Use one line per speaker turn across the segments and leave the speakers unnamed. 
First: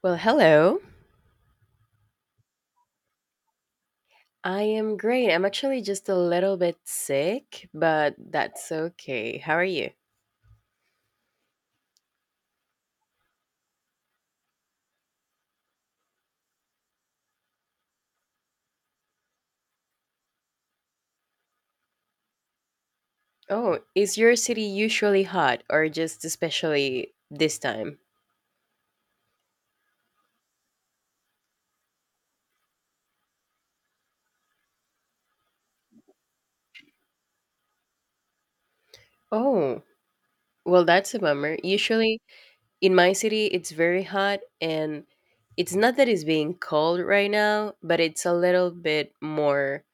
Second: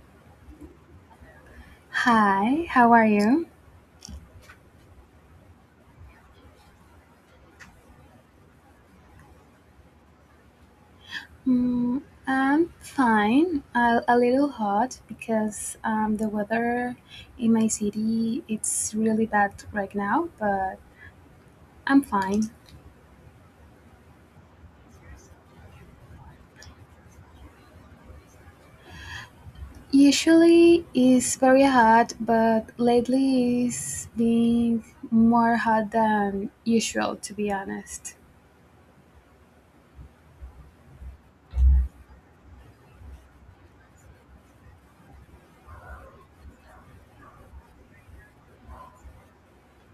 Well, hello.
Hi, how are you?
I am great. I'm actually just a little bit sick, but that's okay. How are you?
Mm, I'm fine. A little hot because the weather in my city it's really bad right now, but I'm fine.
Oh, is your city usually hot or just especially this time?
Usually it's very hot, but lately it's been more hot than usual, to be honest.
Oh, well, that's a bummer. Usually in my city, it's very hot, and it's not that it's being cold right now, but it's a little bit more,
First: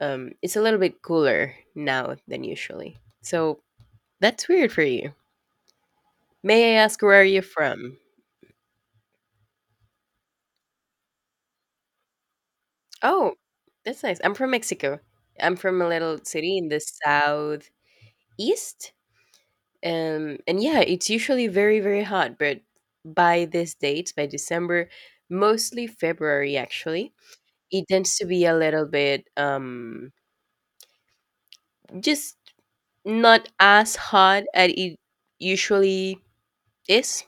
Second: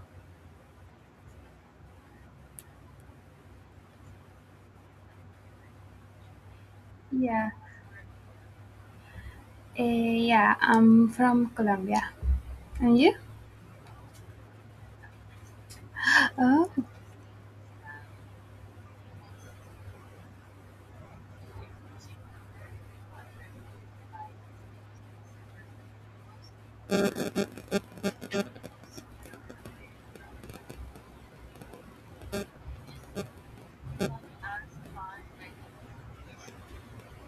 it's a little bit cooler now than usually. So that's weird for you. May I ask where are you
Yeah,
from?
Yeah. I'm from Colombia, and you?
Oh, that's nice. I'm from Mexico. I'm from a little city
Uh,
in the southeast. And yeah, it's usually very, very hot, but by this date, by December, mostly February actually, it tends to be a little bit just not as hot as it usually is.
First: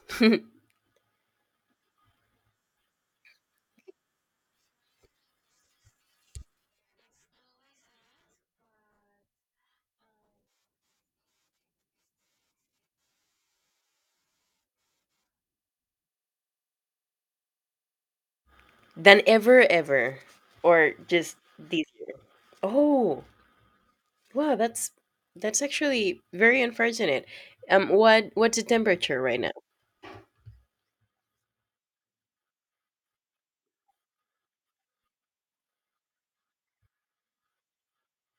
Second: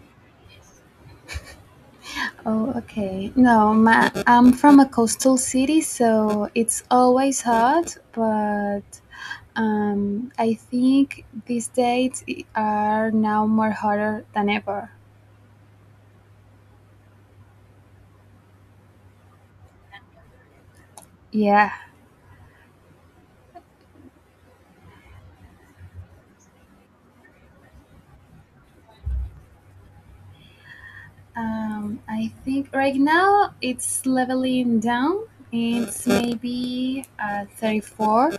Oh, okay. No, I'm from a coastal city, so it's always hot, but I think these days are now more hotter than ever.
Than ever ever or just
Yeah.
this year. Oh, wow, that's actually very unfortunate. What's the temperature right now?
I think right now it's leveling down. It's maybe 34,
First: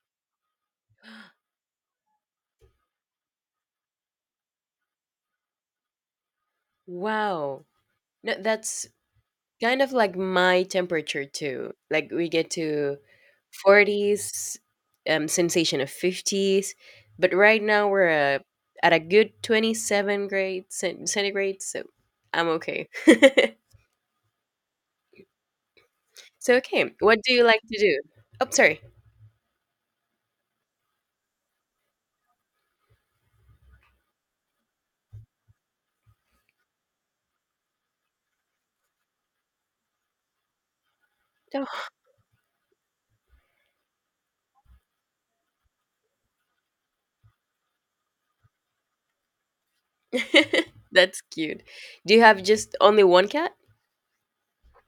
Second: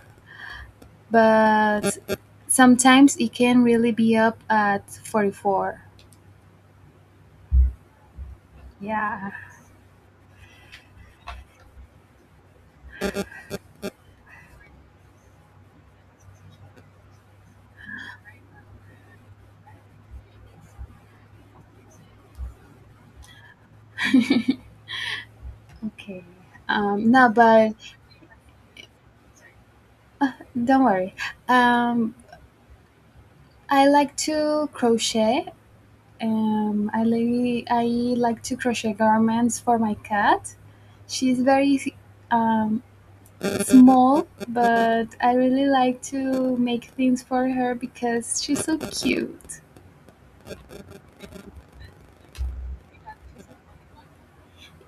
but sometimes it can really be up at 44.
Wow, no, that's
Yeah.
kind of like my temperature too. Like we get to forties, sensation of fifties, but right now we're uh, at a good 27 grade centigrade, so I'm okay.
Okay.
So okay,
Um,
what
no,
do you like
but
to do? Oh, sorry.
don't worry. Um, I like to crochet. I like to crochet garments for my cat. She's
Oh.
very um, small, but I really like to make things for her because she's so cute.
That's cute. Do you have just only one cat?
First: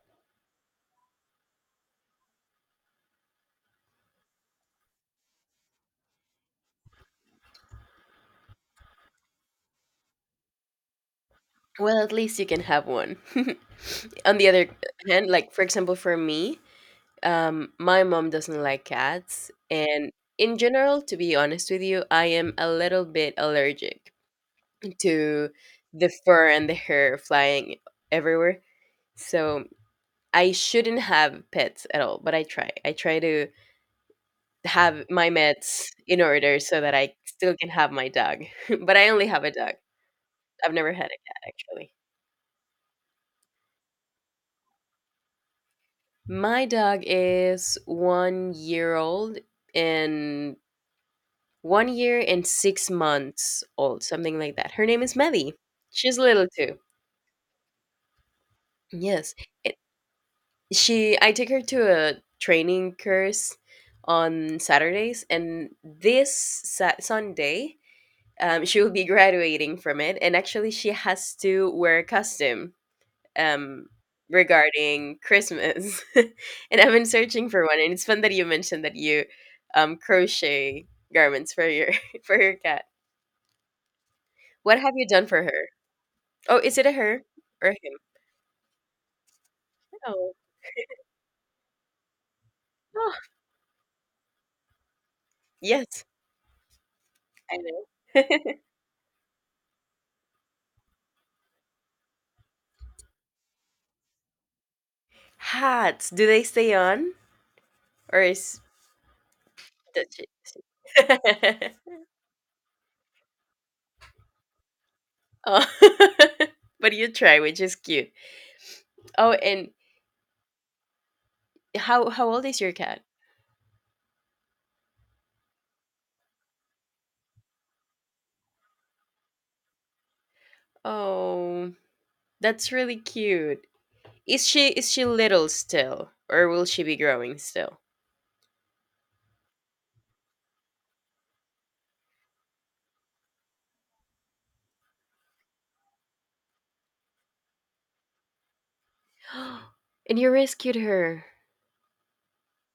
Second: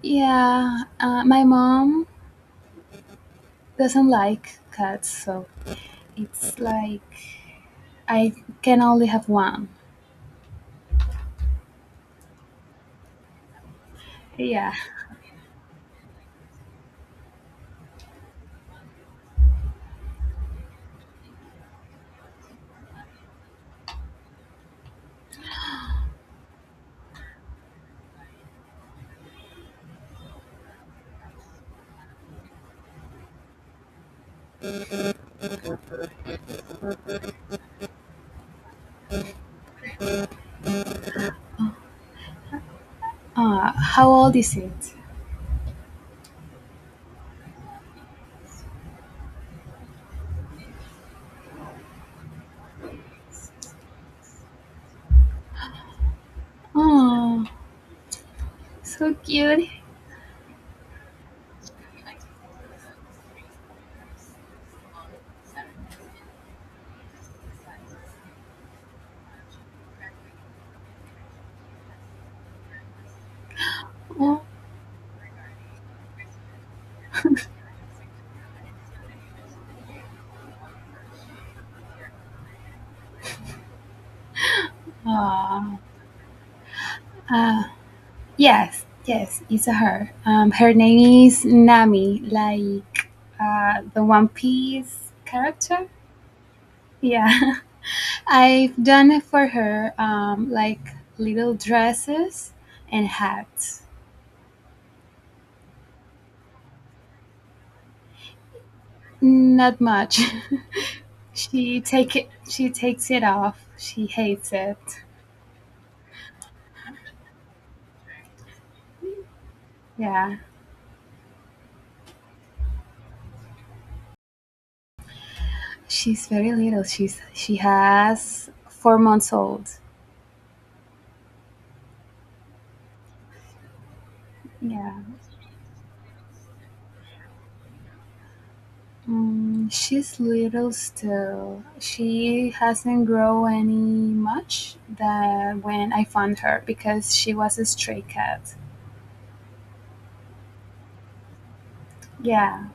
Yeah, my mom doesn't like cats, so it's like I can only have one.
Well, at least you can have one. On the other
Yeah.
hand, like for example, for me, my mom doesn't like cats, and in general, to be honest with you, I am a little bit allergic to the fur and the hair flying everywhere. So I shouldn't have pets at all, but I try to have my meds in order so that I still can have my dog. But I only have a dog. I've never had a cat actually.
How old is it?
My dog is 1 year old and 1 year and 6 months old, something like that. Her name is Maddie. She's little too.
Oh, so
Yes,
cute.
it, she. I take her to a training course on Saturdays, and this Sunday, she will be graduating from it. And actually, she has to wear a costume, um,
Oh.
regarding Christmas, and I've been searching for one. And it's fun that you mentioned that you crochet garments for your for your cat. What have you done for her?
Oh,
Oh, is it a her
uh,
or him?
yes, yes, it's a her.
Oh,
Her name is Nami, like
oh
the One Piece character.
yes,
Yeah,
I know.
I've done for her like little dresses and hats.
Hats? Do they stay on or is
Not
that
much.
it?
She take it. She takes it off. She hates it.
Oh, but you try, which is cute. Oh, and
Yeah,
how old is your cat?
she's very little. She has 4 months old.
Oh, that's really cute. Is she is
Yeah.
she little still, or will she be growing still?
She's little still. She hasn't grown any much that when I found her because she was a stray cat.
And you rescued her.
Yeah.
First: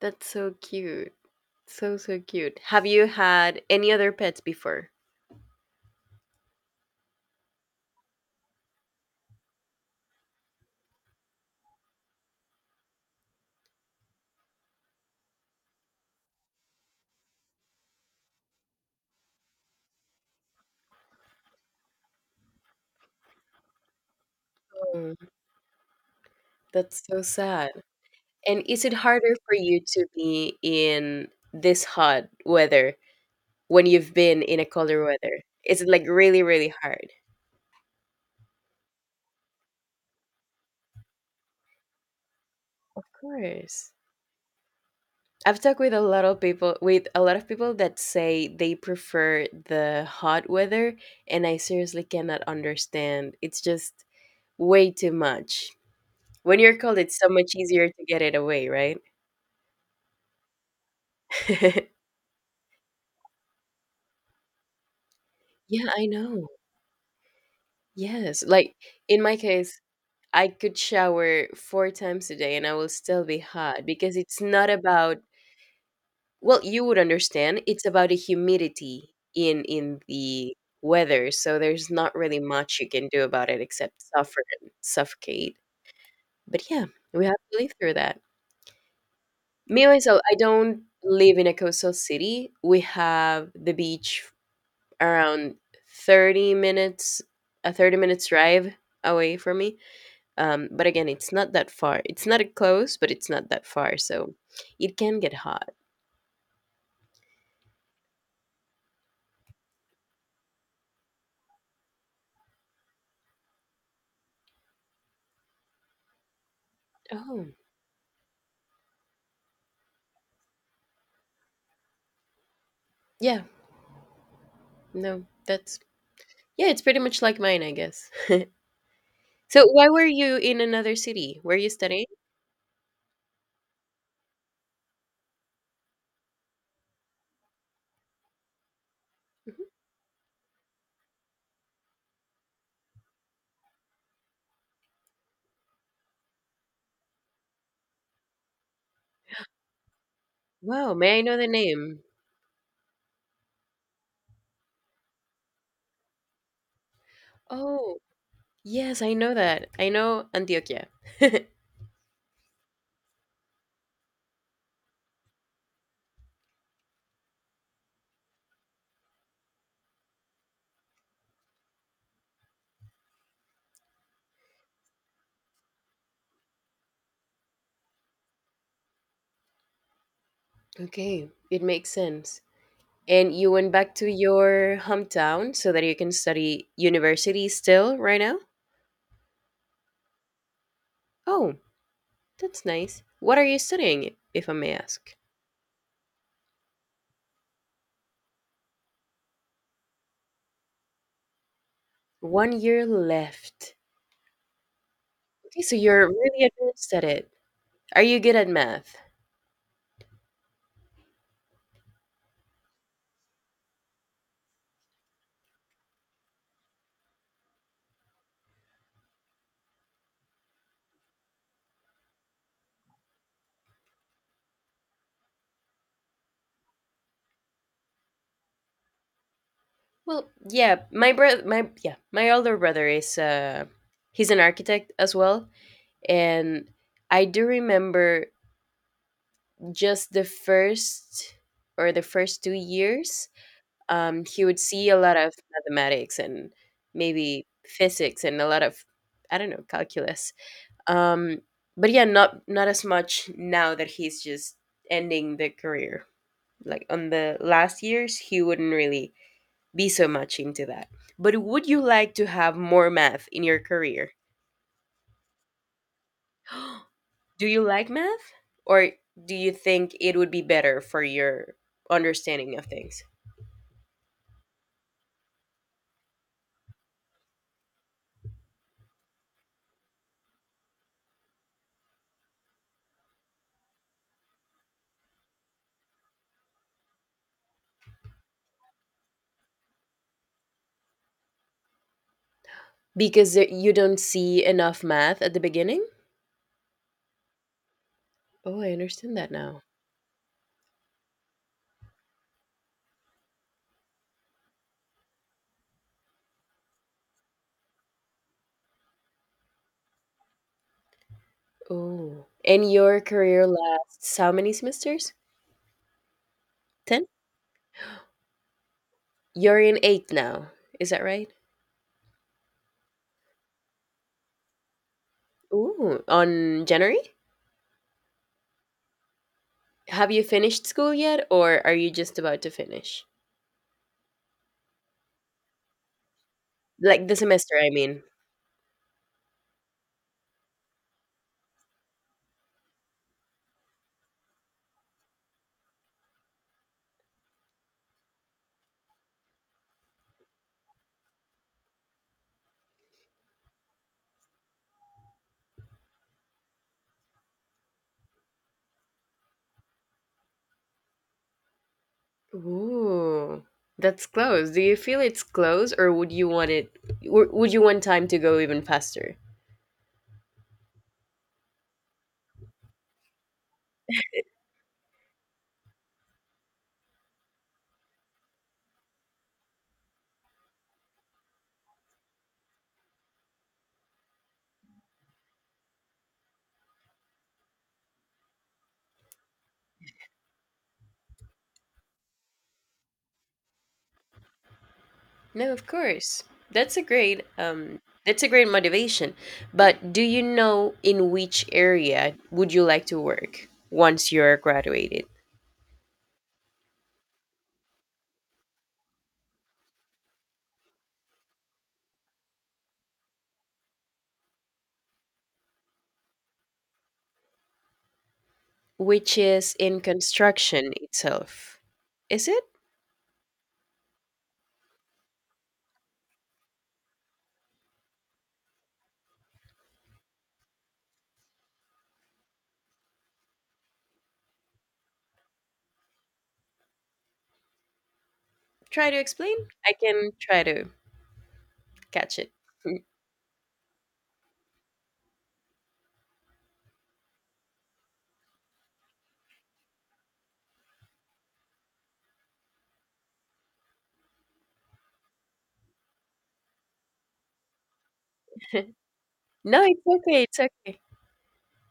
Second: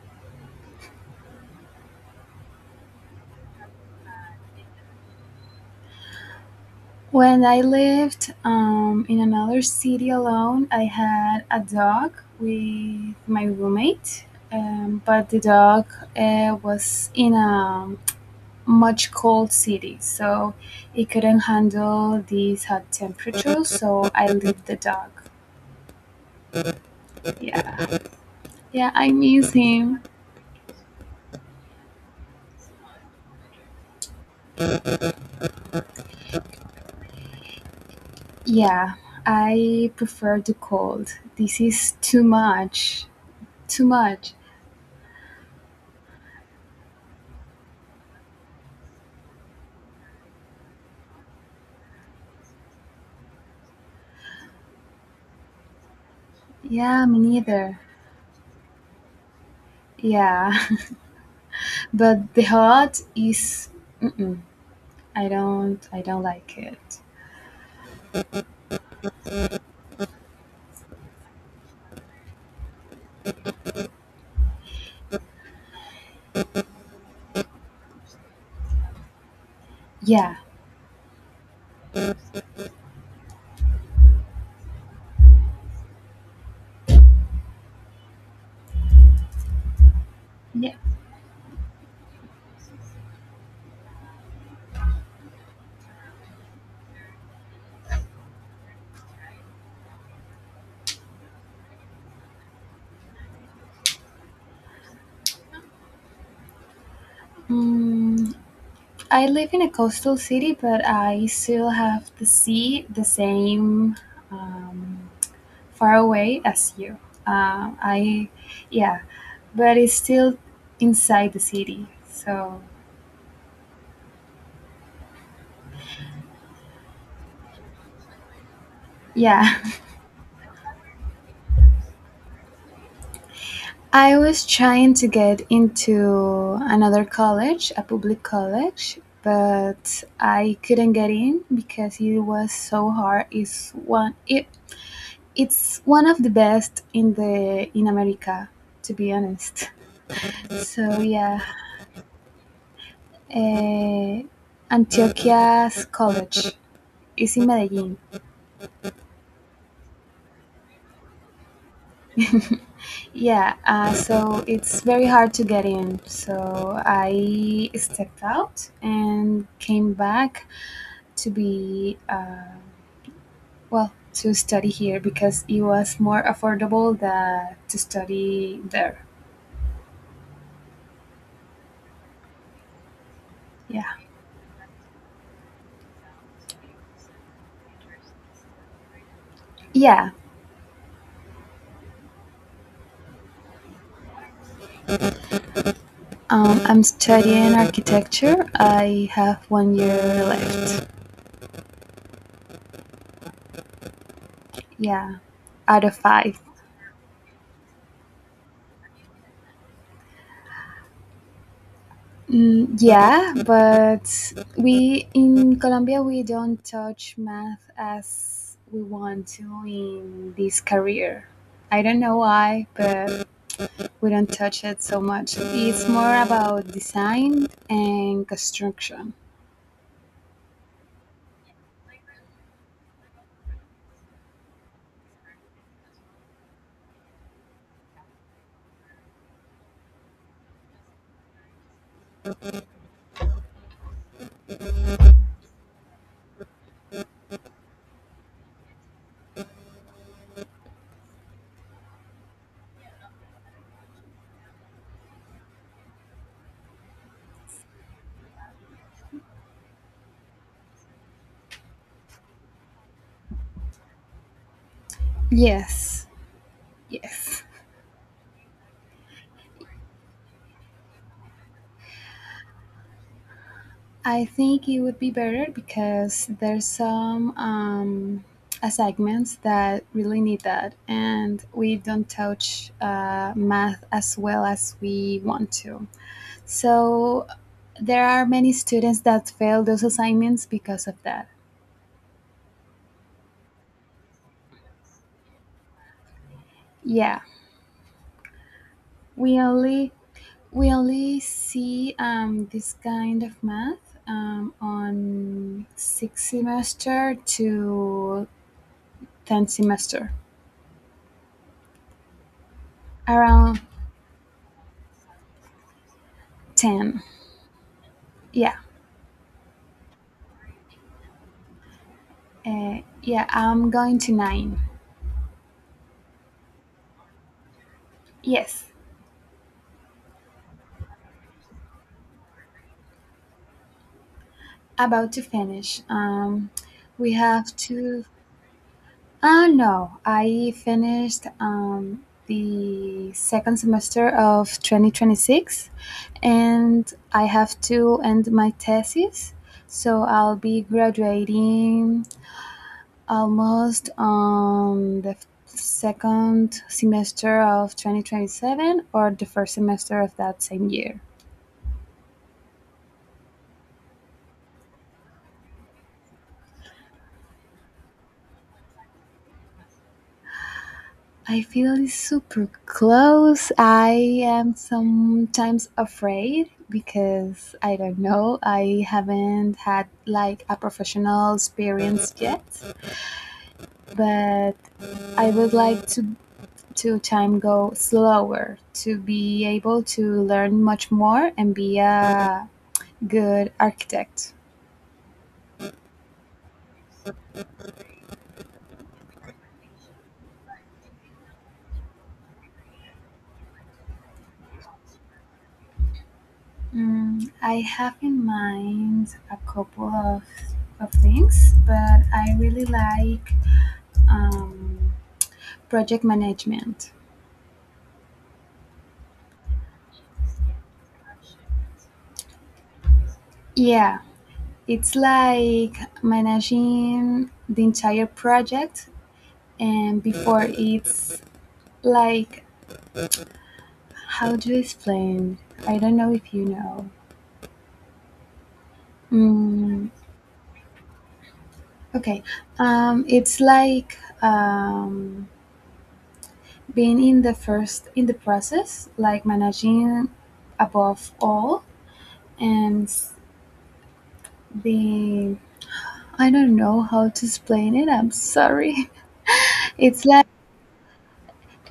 That's so cute. So so cute. Have you had any other pets before?
When I lived in another city alone, I had a dog with my roommate. But the dog was in a much cold city, so it couldn't handle these hot temperatures. So I left the dog.
Oh, that's so sad.
Yeah.
And is
Yeah,
it
I
harder
miss
for you
him.
to be in this hot weather when you've been in a colder weather? Is it like really, really hard?
Yeah, I prefer the cold. This is too
Of
much. Too
course.
much.
I've talked with a lot of people with a lot of people that say they prefer the hot weather and I seriously cannot understand. It's just way too much. When you're cold
Yeah,
it's
me
so much
neither.
easier to get it away, right?
Yeah, but the hot is. Mm-mm, I don't.
Yeah,
I
I
don't
know.
like it.
Yes. Like in my case, I could shower 4 times a day and I will still be hot because it's not about. Well, you would understand. It's about the humidity in
Yeah.
the weather, so there's not really much you can do about it except suffer and suffocate. But yeah, we have to live through that. Me myself, I
Yeah.
don't live in a coastal city. We have the beach around 30 minutes, a 30 minutes drive away from me. But again, it's not that far. It's not close, but it's not that far, so it can get hot.
Mm, I live in a coastal city, but I still have the sea, the same um, far away as you.
Oh,
Uh, I, yeah, but it's still inside the city. So,
yeah, no, that's. Yeah, it's pretty much like mine, I guess.
yeah.
So, why were you in another city? Were you studying?
I was trying to get into another college, a public college,
Mhm.
but I couldn't get in because it was so hard. It's it's one of the best in America, to be honest.
Wow,
So,
may I know
yeah.
the name?
Uh, Antioquia's college is in Medellin.
Oh, yes, I know that. I know Antioquia.
Yeah, so it's very hard to get in. So I stepped out and came back to be, uh, well, to study here because it was more affordable than to study there.
Okay, it makes sense. And you went back
Yeah.
to your hometown so that you can study university still right now?
Yeah.
Oh, that's nice. What are you studying, if I may ask?
I'm studying architecture. I have one year left.
1 year left.
Yeah,
Okay, so
out of
you're
five.
really advanced at it. Are you good at math?
Yeah, but we in Colombia we don't touch math as we want to in this career. I don't know why, but we don't touch it so much. It's more about design and construction.
Well, yeah, my brother, my yeah, my older brother is he's an architect as well, and I do remember just the first or the first 2 years, he would see a lot of mathematics and maybe physics and a lot of I don't know calculus, um, but yeah, not not as much now that he's just ending the career. Like on the last years, he wouldn't really be so much into that. But would you like to have more math in your career?
Yes, yes.
Do you like math? Or do you think it would be better for your understanding of things?
I think it would be better because there's some assignments that really need that, and we don't touch math as well as we want to. So there are many students that fail those assignments because of that.
Because you don't see enough math at the beginning?
Yeah,
Oh, I understand that
we
now.
only we only see this kind of math on sixth semester to 10th semester,
Oh. And your career
around
lasts how many semesters?
10.
10?
Yeah.
You're in 8 now. Is that right?
Yeah, I'm going to nine.
Ooh, on January?
Yes,
Have you finished school yet or are you just about to finish?
about to finish.
Like
We
the
have
semester, I mean.
to. No, I finished the second semester of 2026 and I have to end my thesis. So I'll be graduating almost on the second semester of 2027 or the first semester of that same year.
Ooh, that's close. Do you feel it's close, or would you want it? Would you want time to go even faster?
I feel super close. I am sometimes afraid because I don't know. I haven't had like a professional experience yet, but I would like to time go slower to be able to learn much more and be a good architect.
No, of course. That's a great. That's a great motivation. But do you know in which area would you like to work once you're graduated?
I have in mind a couple of things, but I really like um, project management.
Which is in construction itself. Is it?
Yeah, it's like managing the entire project, and before it's like how to explain. I don't know if you know.
Try to explain. I
Mm,
can try to catch
okay,
it.
it's like being in the first in the process, like managing above all, and the I don't know how to explain it. I'm sorry.
No, it's
It's
okay.
like
It's okay.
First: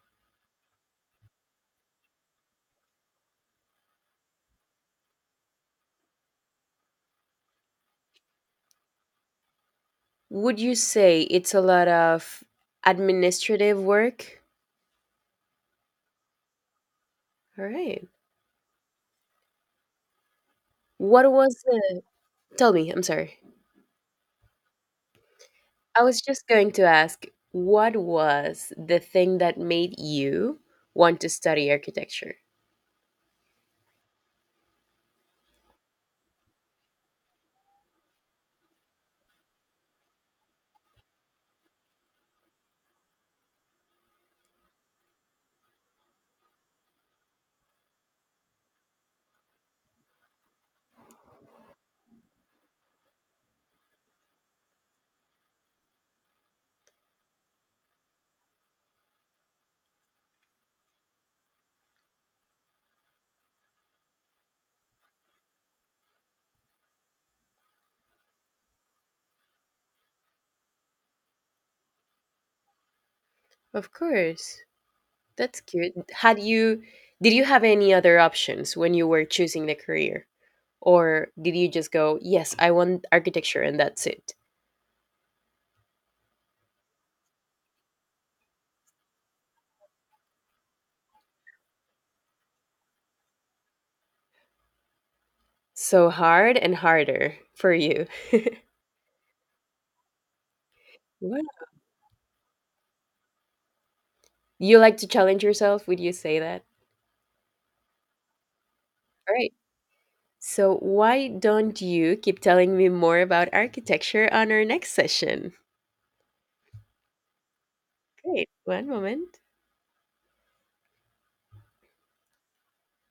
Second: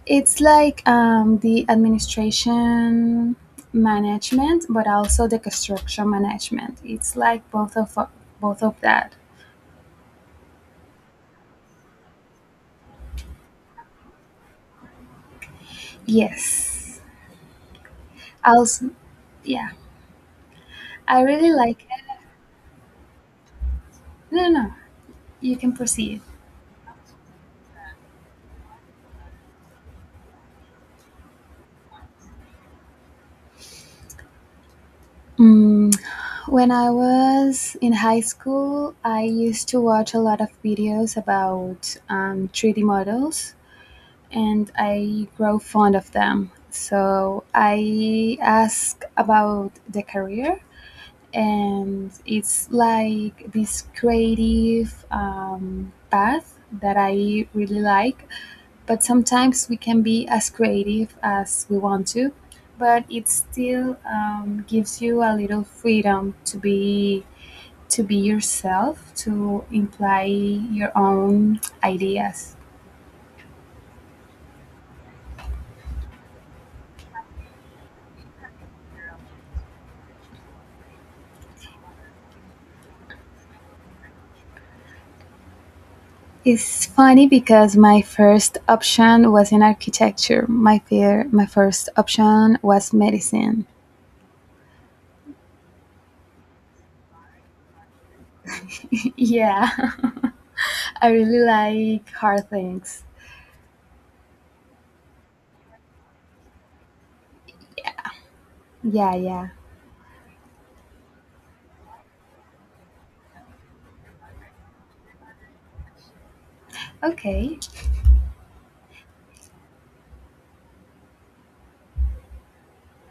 It's like the administration management, but also the construction management. It's like both of that.
Would you say it's a lot of administrative work?
Yes.
All right.
Also, yeah, I
What
really
was
like
the,
it.
tell me, I'm sorry.
No, no, no. You can
I was
proceed.
just going to ask, what was the thing that made you want to study architecture?
Mm, when I was in high school, I used to watch a lot of videos about 3D models and I grow fond of them. So I asked about the career and it's like this creative path that I really like. But sometimes we can be as creative as we want to, but it still gives you a little freedom to be yourself, to imply your own ideas.
Of course. That's cute. Had you, did you have any other options when you were choosing the career? Or did you just go, yes, I want architecture and that's it?
It's funny because my first option was in architecture. My first option was medicine.
So hard and harder for you.
Yeah. I really
What?
like hard things.
You like to challenge yourself, would you say that?
Yeah, yeah.
Alright. So why don't you keep telling me more about architecture on our next session?
Okay.
Great, one moment.